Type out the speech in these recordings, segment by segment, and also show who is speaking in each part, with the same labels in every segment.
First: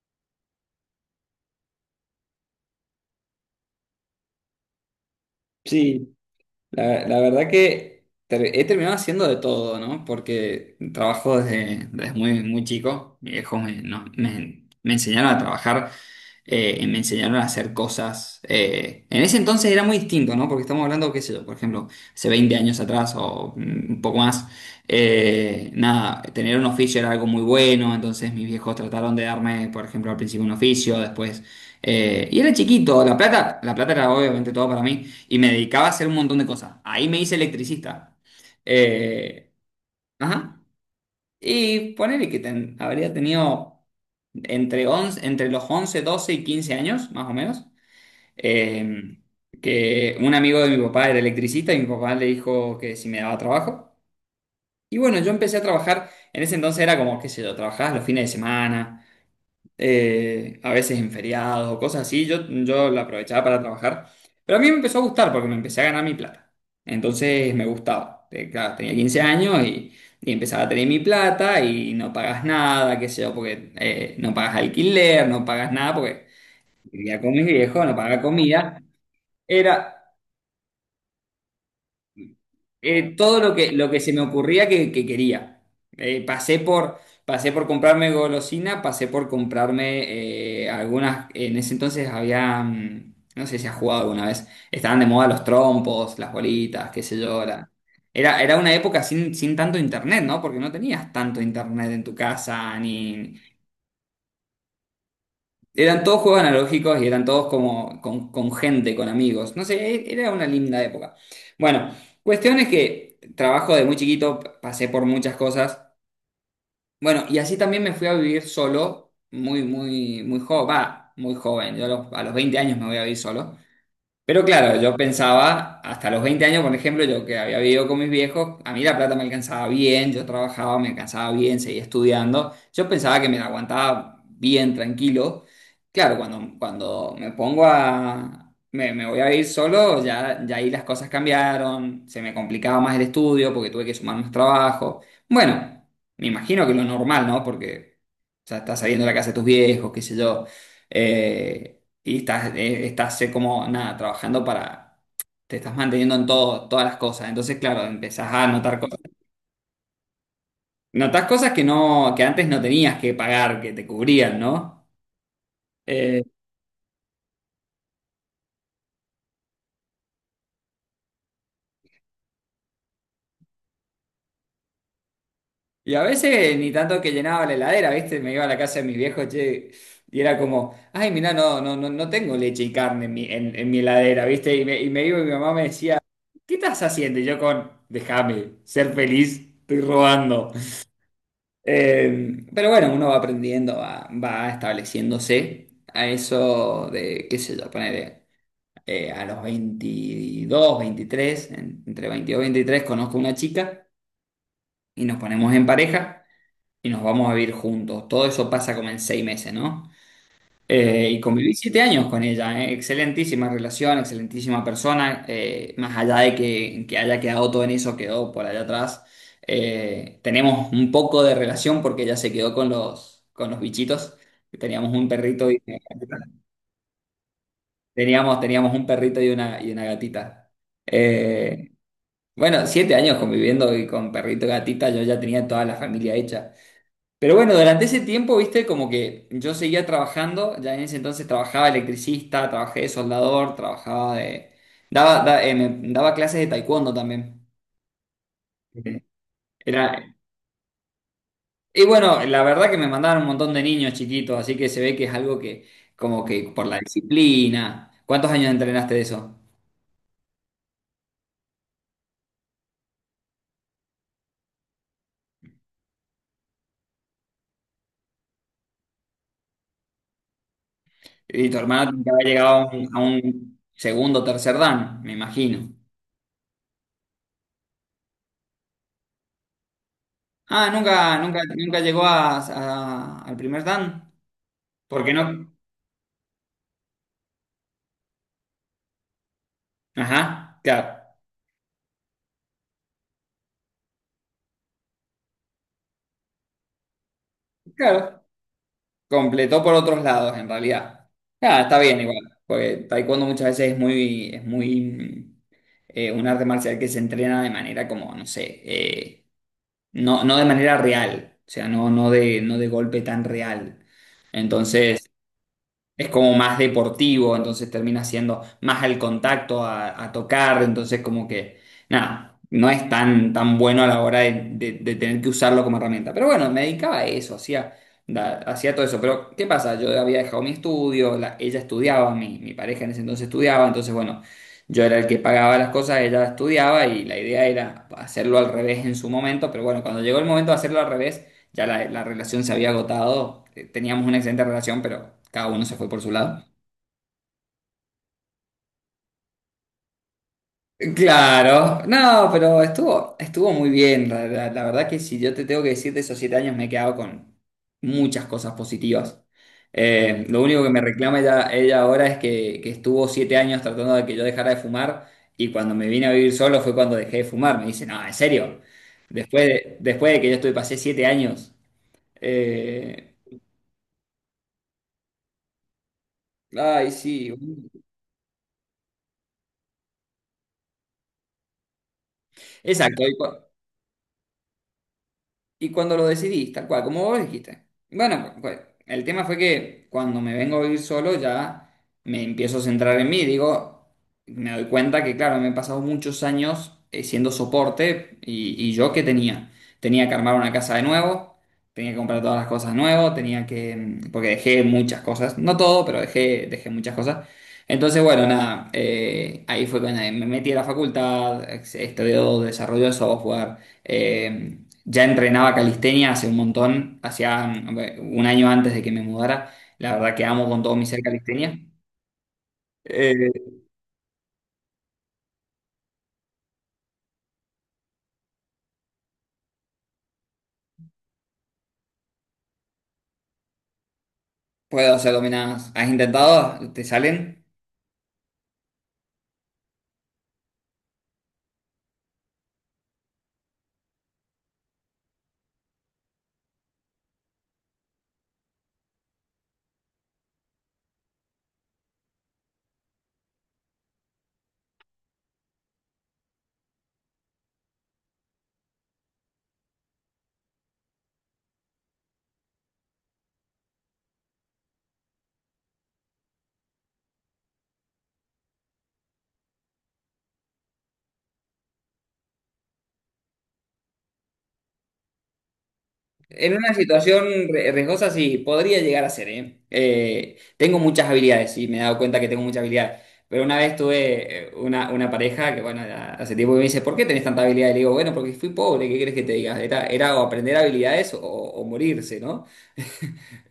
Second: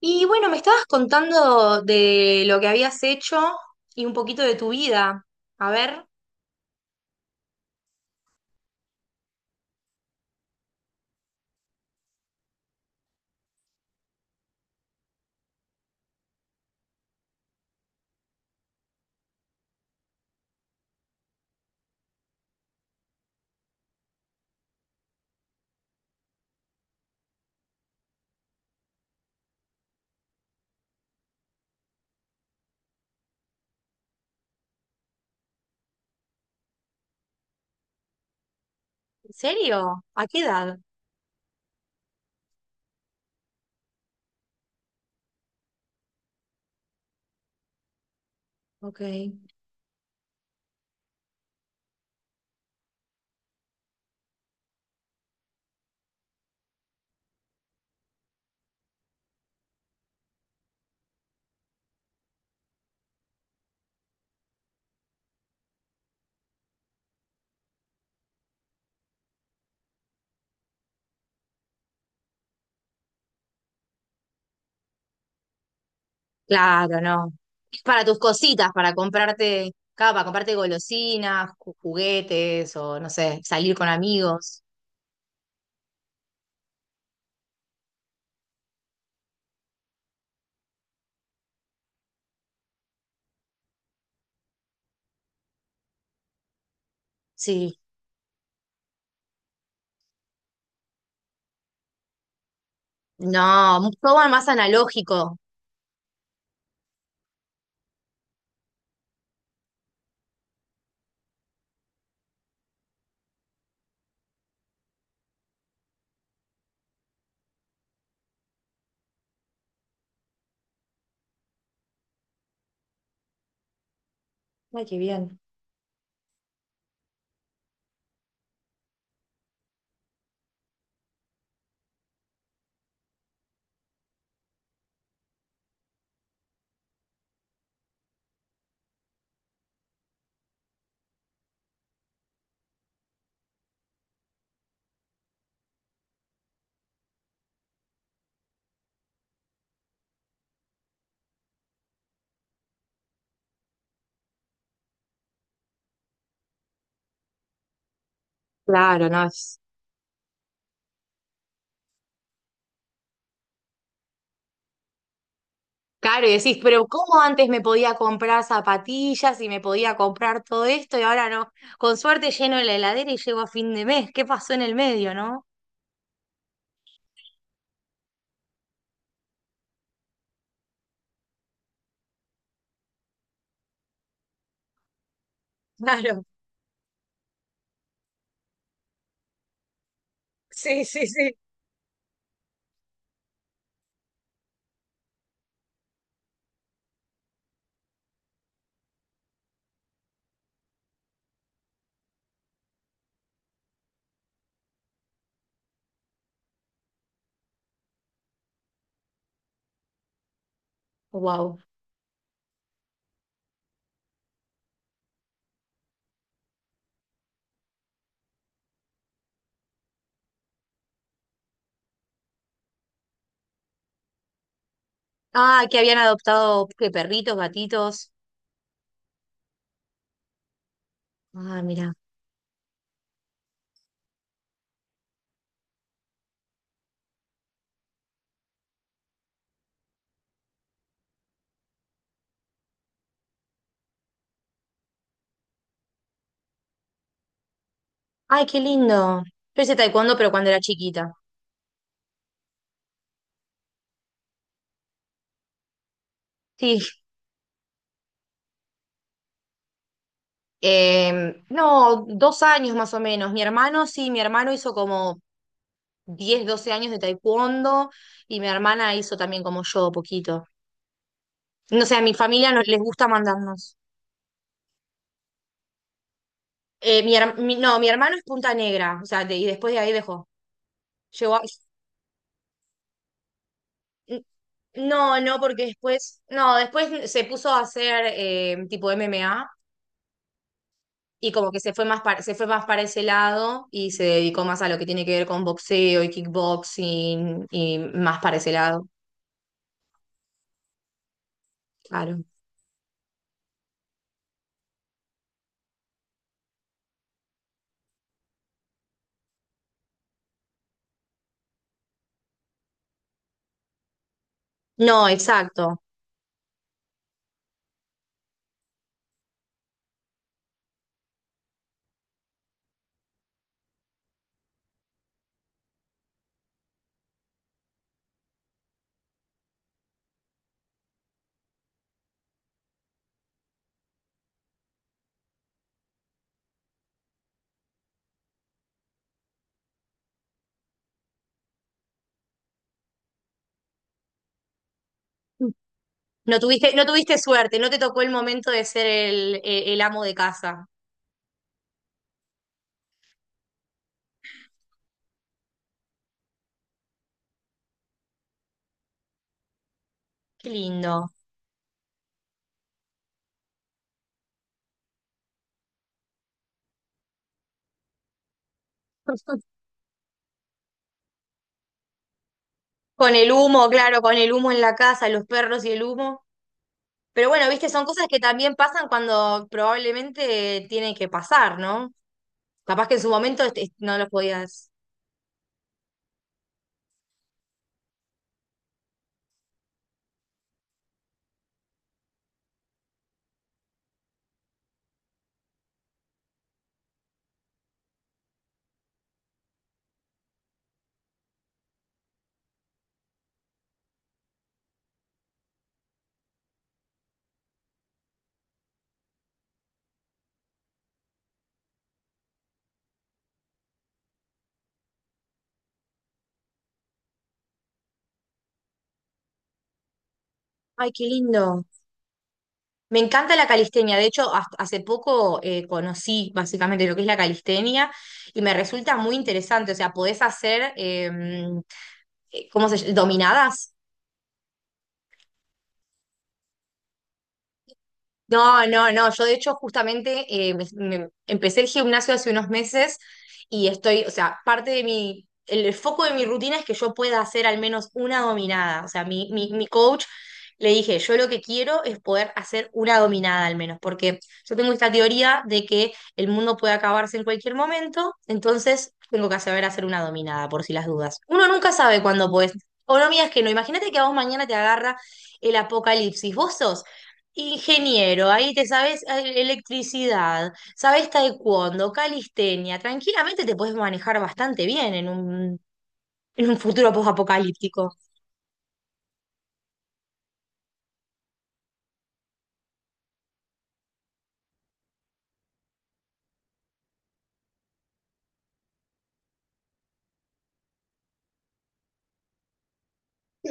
Speaker 1: Y bueno, me estabas contando de lo que habías hecho y un poquito de tu vida. A ver,
Speaker 2: Sí, la verdad que he terminado haciendo de todo, ¿no? Porque trabajo desde muy, muy chico. Mis viejos me, no- me- me enseñaron a trabajar, y me enseñaron a hacer cosas. En ese entonces era muy distinto, ¿no? Porque estamos hablando, qué sé yo, por ejemplo, hace 20 años atrás o un poco más. Nada, tener un oficio era algo muy bueno, entonces mis viejos trataron de darme, por ejemplo, al principio un oficio, después. Y era chiquito, la plata era obviamente todo para mí. Y me dedicaba a hacer un montón de cosas. Ahí me hice electricista.
Speaker 1: ¿en
Speaker 2: Eh,
Speaker 1: serio? ¿A qué
Speaker 2: ajá.
Speaker 1: edad?
Speaker 2: Y ponele que habría tenido entre los 11, 12 y 15 años, más o menos.
Speaker 1: Ok.
Speaker 2: eh, que un amigo de mi papá era electricista y mi papá le dijo que si me daba trabajo. Y bueno, yo empecé a trabajar. En ese entonces era como, qué sé yo, trabajabas los fines de semana, a veces en feriados o cosas así, yo la aprovechaba para trabajar, pero a mí me empezó a gustar porque me empecé a ganar mi plata, entonces me gustaba. Claro, tenía 15 años y empezaba a tener mi plata y no pagas nada, qué sé yo, porque no pagas alquiler, no pagas nada porque
Speaker 1: Claro,
Speaker 2: vivía con
Speaker 1: no.
Speaker 2: mis
Speaker 1: Es
Speaker 2: viejos, no
Speaker 1: para tus
Speaker 2: pagaba
Speaker 1: cositas,
Speaker 2: comida,
Speaker 1: para comprarte,
Speaker 2: era
Speaker 1: claro, para comprarte golosinas, juguetes o no
Speaker 2: todo
Speaker 1: sé, salir con
Speaker 2: lo que se me
Speaker 1: amigos.
Speaker 2: ocurría que quería. Eh, pasé por, pasé por comprarme golosina, pasé por comprarme algunas, en ese entonces había, no sé si has jugado alguna vez, estaban de moda los trompos, las bolitas, qué sé yo.
Speaker 1: Sí.
Speaker 2: Era una época sin tanto internet, ¿no? Porque no tenías tanto internet en tu casa, ni,
Speaker 1: No, todo más analógico.
Speaker 2: eran todos juegos analógicos y eran todos como con gente, con amigos. No sé, era una linda época. Bueno, cuestión es que trabajo de muy chiquito, pasé por muchas cosas. Bueno, y así también me fui a vivir solo, muy, muy, muy joven. Va, muy joven. Yo a los 20 años me voy a vivir solo. Pero claro,
Speaker 1: Ay,
Speaker 2: yo
Speaker 1: qué bien.
Speaker 2: pensaba, hasta los 20 años, por ejemplo, yo que había vivido con mis viejos, a mí la plata me alcanzaba bien, yo trabajaba, me alcanzaba bien, seguía estudiando, yo pensaba que me la aguantaba bien, tranquilo. Claro, cuando me voy a ir solo, ya ahí las cosas cambiaron, se me complicaba más el estudio porque tuve que sumar más trabajo. Bueno, me imagino que lo normal, ¿no? Porque, o sea, estás saliendo de la casa de tus viejos, qué sé yo. Eh, y estás, como, nada, trabajando para. Te estás manteniendo en todo, todas las cosas. Entonces, claro, empezás a notar cosas.
Speaker 1: Claro, no.
Speaker 2: Notás cosas que no, que antes no tenías que pagar, que te cubrían, ¿no? Eh,
Speaker 1: Claro, y decís, pero ¿cómo antes me podía comprar zapatillas y me podía comprar todo esto y ahora no? Con suerte lleno la heladera y llego a fin de mes. ¿Qué pasó en el medio, no?
Speaker 2: y a veces ni tanto que llenaba la heladera, ¿viste? Me iba a la casa de mis viejos, che, y era como, ay, mirá, no, no, no, no tengo leche y carne en mi heladera, ¿viste? Y me iba y mi mamá me decía,
Speaker 1: Claro,
Speaker 2: ¿qué estás haciendo? Y yo con, déjame ser feliz, estoy robando.
Speaker 1: sí, sí, sí.
Speaker 2: Pero bueno, uno va aprendiendo, va estableciéndose a eso de, qué sé yo, poner a los 22, 23, entre 22 y 23 conozco una chica y nos ponemos en pareja y nos vamos a vivir juntos. Todo eso pasa como en 6 meses, ¿no? Y conviví
Speaker 1: Wow.
Speaker 2: 7 años con ella. Excelentísima relación, excelentísima persona, más allá de que haya quedado todo en eso, quedó por allá atrás. Tenemos un poco de relación porque ella se quedó con los bichitos, que teníamos un perrito y
Speaker 1: Ah,
Speaker 2: una
Speaker 1: que habían
Speaker 2: gatita.
Speaker 1: adoptado ¿qué, perritos, gatitos.
Speaker 2: Teníamos un perrito y una gatita.
Speaker 1: Ah,
Speaker 2: Eh,
Speaker 1: mira.
Speaker 2: bueno, 7 años conviviendo y con perrito y gatita, yo ya tenía toda la familia hecha. Pero bueno, durante ese tiempo, viste, como que yo seguía trabajando, ya en ese entonces trabajaba electricista, trabajé de soldador, trabajaba de. Daba clases de taekwondo también.
Speaker 1: Ay, qué
Speaker 2: Eh,
Speaker 1: lindo. Yo hice
Speaker 2: Era,
Speaker 1: taekwondo, pero cuando era chiquita.
Speaker 2: y bueno, la verdad que me mandaban un montón de niños chiquitos, así que se ve que es algo que, como que por la
Speaker 1: Sí.
Speaker 2: disciplina. ¿Cuántos años entrenaste de eso?
Speaker 1: No, dos años más o menos. Mi hermano, sí, mi hermano hizo como 10, 12 años de taekwondo y mi hermana hizo también como yo, poquito.
Speaker 2: Y tu
Speaker 1: No
Speaker 2: hermano
Speaker 1: sé, a
Speaker 2: tiene que
Speaker 1: mi
Speaker 2: haber
Speaker 1: familia
Speaker 2: llegado
Speaker 1: no les
Speaker 2: a
Speaker 1: gusta
Speaker 2: un
Speaker 1: mandarnos.
Speaker 2: segundo, o tercer dan, me imagino.
Speaker 1: No, mi hermano es Punta Negra, y después de ahí dejó.
Speaker 2: Ah, nunca,
Speaker 1: Llegó
Speaker 2: nunca,
Speaker 1: a...
Speaker 2: nunca llegó al primer dan. Porque
Speaker 1: No, no,
Speaker 2: no.
Speaker 1: porque después, no, después se puso a hacer tipo MMA
Speaker 2: Ajá, claro,
Speaker 1: y como que se fue más para, se fue más para ese lado y se dedicó más a lo que tiene que ver con boxeo y kickboxing y más
Speaker 2: claro.
Speaker 1: para ese lado,
Speaker 2: Completó por otros lados, en realidad. Ah, está bien igual,
Speaker 1: claro.
Speaker 2: porque taekwondo muchas veces es muy, un arte marcial que se entrena de manera como, no sé, no, no de manera real, o sea, no, no de, no de golpe tan real.
Speaker 1: No,
Speaker 2: Entonces,
Speaker 1: exacto.
Speaker 2: es como más deportivo, entonces termina siendo más al contacto, a tocar, entonces como que, nada, no es tan, tan bueno a la hora de tener que usarlo como herramienta. Pero bueno, me dedicaba a eso, hacía todo eso. Pero, ¿qué pasa? Yo había dejado mi estudio, ella estudiaba, mi pareja en ese entonces estudiaba, entonces bueno, yo era el que pagaba las cosas, ella estudiaba y la idea era hacerlo al revés en su momento, pero bueno, cuando llegó el momento de hacerlo al revés ya la relación se había agotado, teníamos una excelente relación, pero cada uno se fue por su
Speaker 1: No
Speaker 2: lado.
Speaker 1: tuviste, no tuviste suerte, no te tocó el momento de ser el, el amo de casa.
Speaker 2: Claro, no, pero estuvo muy bien. La verdad que si yo te tengo que decir de esos 7 años me he quedado con muchas cosas positivas. Lo
Speaker 1: Qué
Speaker 2: único que me
Speaker 1: lindo.
Speaker 2: reclama ella ahora es que estuvo 7 años tratando de que yo dejara de fumar y cuando me vine a vivir solo fue cuando dejé de fumar. Me dice, no, en serio, después de que yo estuve, pasé 7 años. Eh,
Speaker 1: Con el humo, claro, con el humo en la casa, los perros y el humo.
Speaker 2: ay,
Speaker 1: Pero
Speaker 2: sí.
Speaker 1: bueno, viste, son cosas que también pasan cuando probablemente tienen que pasar, ¿no? Capaz que en
Speaker 2: Exacto.
Speaker 1: su momento este, no los podías.
Speaker 2: Y cuando lo decidí, tal cual, como vos dijiste. Bueno, pues, el tema fue que cuando me vengo a vivir solo ya me empiezo a centrar en mí. Digo, me doy cuenta que, claro, me he pasado muchos años, siendo soporte y yo qué tenía. Tenía que armar una casa de nuevo, tenía que comprar todas las cosas de nuevo, tenía que. Porque dejé muchas cosas, no todo, pero dejé muchas cosas. Entonces, bueno, nada, ahí fue cuando me metí a la facultad, estudié desarrollo de software. Eh, ya entrenaba calistenia hace un montón, hacía un año antes de que me mudara. La verdad que amo con todo mi
Speaker 1: Ay,
Speaker 2: ser
Speaker 1: qué
Speaker 2: calistenia.
Speaker 1: lindo. Me encanta la
Speaker 2: Eh,
Speaker 1: calistenia. De hecho, hasta... hace poco conocí básicamente lo que es la calistenia y me resulta muy interesante. O sea, podés hacer, ¿cómo se llama? Dominadas.
Speaker 2: puedo hacer dominadas. ¿Has intentado? ¿Te salen?
Speaker 1: No, no, no. Yo de hecho justamente empecé el gimnasio hace unos meses y estoy, o sea, parte de mi, el foco de mi rutina es que yo pueda hacer al menos una dominada. O sea, mi coach le dije, yo lo que quiero es poder hacer una dominada al menos, porque yo tengo esta teoría de que el mundo puede acabarse en cualquier momento, entonces tengo que saber hacer una dominada por si las dudas. Uno nunca sabe cuándo puedes. O no, mías que no. Imagínate que a vos mañana te agarra el apocalipsis. Vos sos ingeniero, ahí te sabes electricidad, sabes taekwondo, calistenia, tranquilamente te puedes manejar bastante bien en
Speaker 2: En
Speaker 1: un
Speaker 2: una
Speaker 1: futuro
Speaker 2: situación
Speaker 1: post-apocalíptico.
Speaker 2: riesgosa sí, podría llegar a ser, ¿eh? Tengo muchas habilidades y me he dado cuenta que tengo muchas habilidades. Pero una vez tuve una pareja que, bueno, ya hace tiempo que me dice, ¿por qué tenés tanta habilidad? Y le digo, bueno, porque fui pobre, ¿qué querés que te diga? Era o aprender habilidades o morirse, ¿no?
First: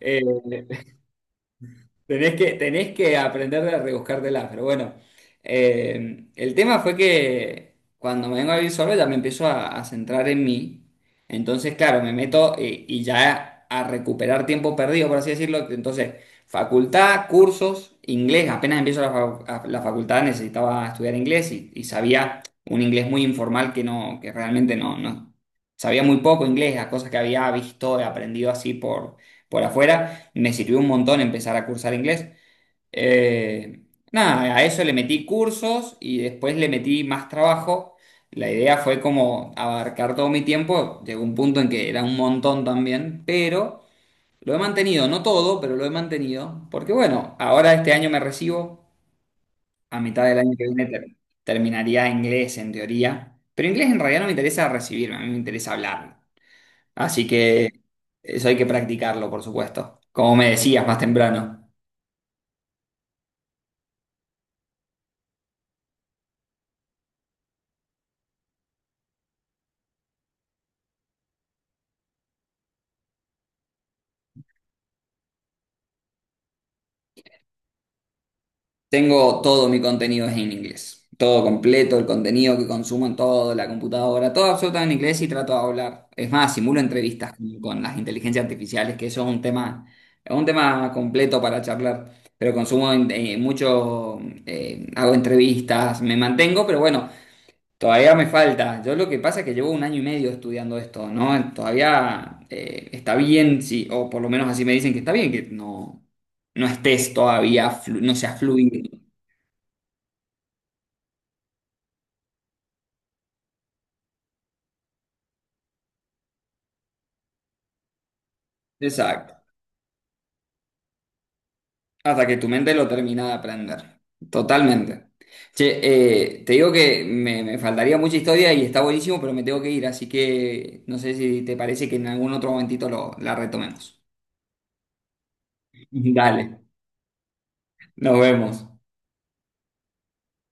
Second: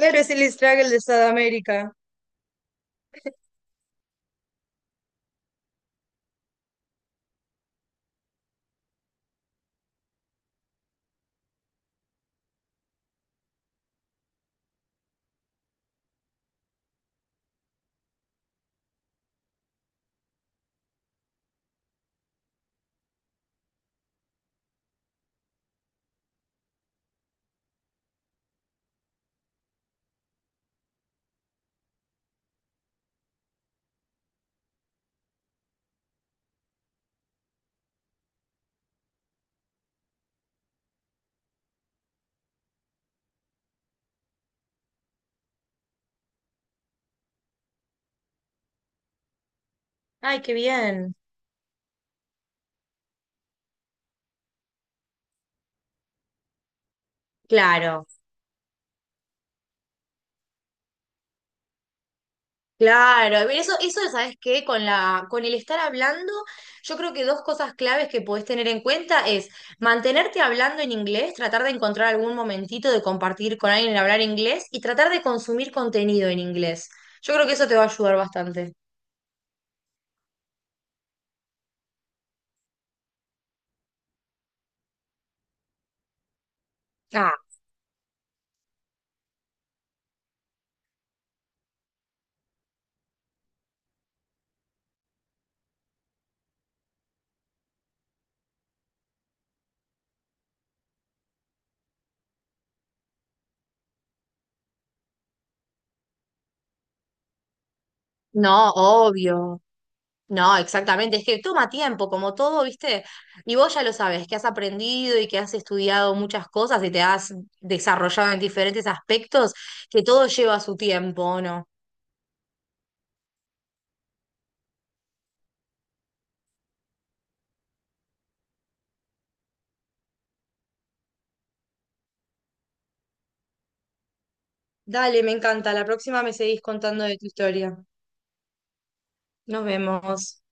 Speaker 2: Eh,
Speaker 1: es el struggle de Sudamérica.
Speaker 2: tenés que aprender de rebuscártela, pero bueno. El tema fue que cuando me vengo a vivir solo ya me empiezo a centrar en mí. Entonces, claro, me meto ya a recuperar tiempo perdido, por así decirlo. Entonces, facultad, cursos, inglés. Apenas empiezo la facultad necesitaba estudiar inglés y sabía un inglés muy informal que no, que realmente no, no. Sabía muy poco inglés, las cosas que había visto y aprendido así por afuera. Me sirvió un montón empezar a cursar inglés. Eh, nada, a eso le metí cursos y después le metí más trabajo. La idea fue como abarcar todo mi tiempo. Llegó un punto en que era un montón también, pero lo he mantenido, no todo, pero lo he mantenido. Porque bueno, ahora este año me recibo, a mitad del
Speaker 1: Ay,
Speaker 2: año
Speaker 1: qué
Speaker 2: que viene
Speaker 1: bien.
Speaker 2: terminaría inglés en teoría. Pero inglés en realidad no me interesa recibirme, a mí me interesa hablarlo. Así que
Speaker 1: Claro.
Speaker 2: eso hay que practicarlo, por supuesto. Como me decías más temprano.
Speaker 1: Claro, pero eso, ¿sabes qué? Con la, con el estar hablando, yo creo que dos cosas claves que podés tener en cuenta es mantenerte hablando en inglés, tratar de encontrar algún momentito de compartir con alguien en hablar inglés y tratar de consumir contenido en inglés. Yo creo que eso te va a ayudar bastante.
Speaker 2: Tengo todo mi contenido es en inglés. Todo completo, el contenido que consumo en todo, la computadora, todo absolutamente en inglés y trato de hablar. Es más, simulo entrevistas
Speaker 1: Ah.
Speaker 2: con las inteligencias artificiales, que eso es un tema completo para charlar. Pero consumo mucho, hago entrevistas, me mantengo, pero bueno, todavía me falta. Yo lo que pasa es que llevo un año y medio estudiando esto, ¿no? Todavía está bien, sí, o por lo menos así me dicen que está bien, que no, no estés todavía, no seas
Speaker 1: No,
Speaker 2: fluido.
Speaker 1: obvio. No, exactamente. Es que toma tiempo, como todo, ¿viste? Y vos ya lo sabes, que has aprendido y que has estudiado muchas cosas y te has desarrollado en diferentes
Speaker 2: Exacto.
Speaker 1: aspectos, que todo lleva su tiempo, ¿o ¿no?
Speaker 2: Hasta que tu mente lo termina de aprender. Totalmente. Che, te digo que me faltaría mucha historia y está buenísimo, pero me tengo que ir, así que no sé si te parece que en algún otro momentito lo, la retomemos.
Speaker 1: Dale, me encanta. La próxima me
Speaker 2: Dale,
Speaker 1: seguís contando de tu historia.
Speaker 2: nos vemos.
Speaker 1: Nos vemos.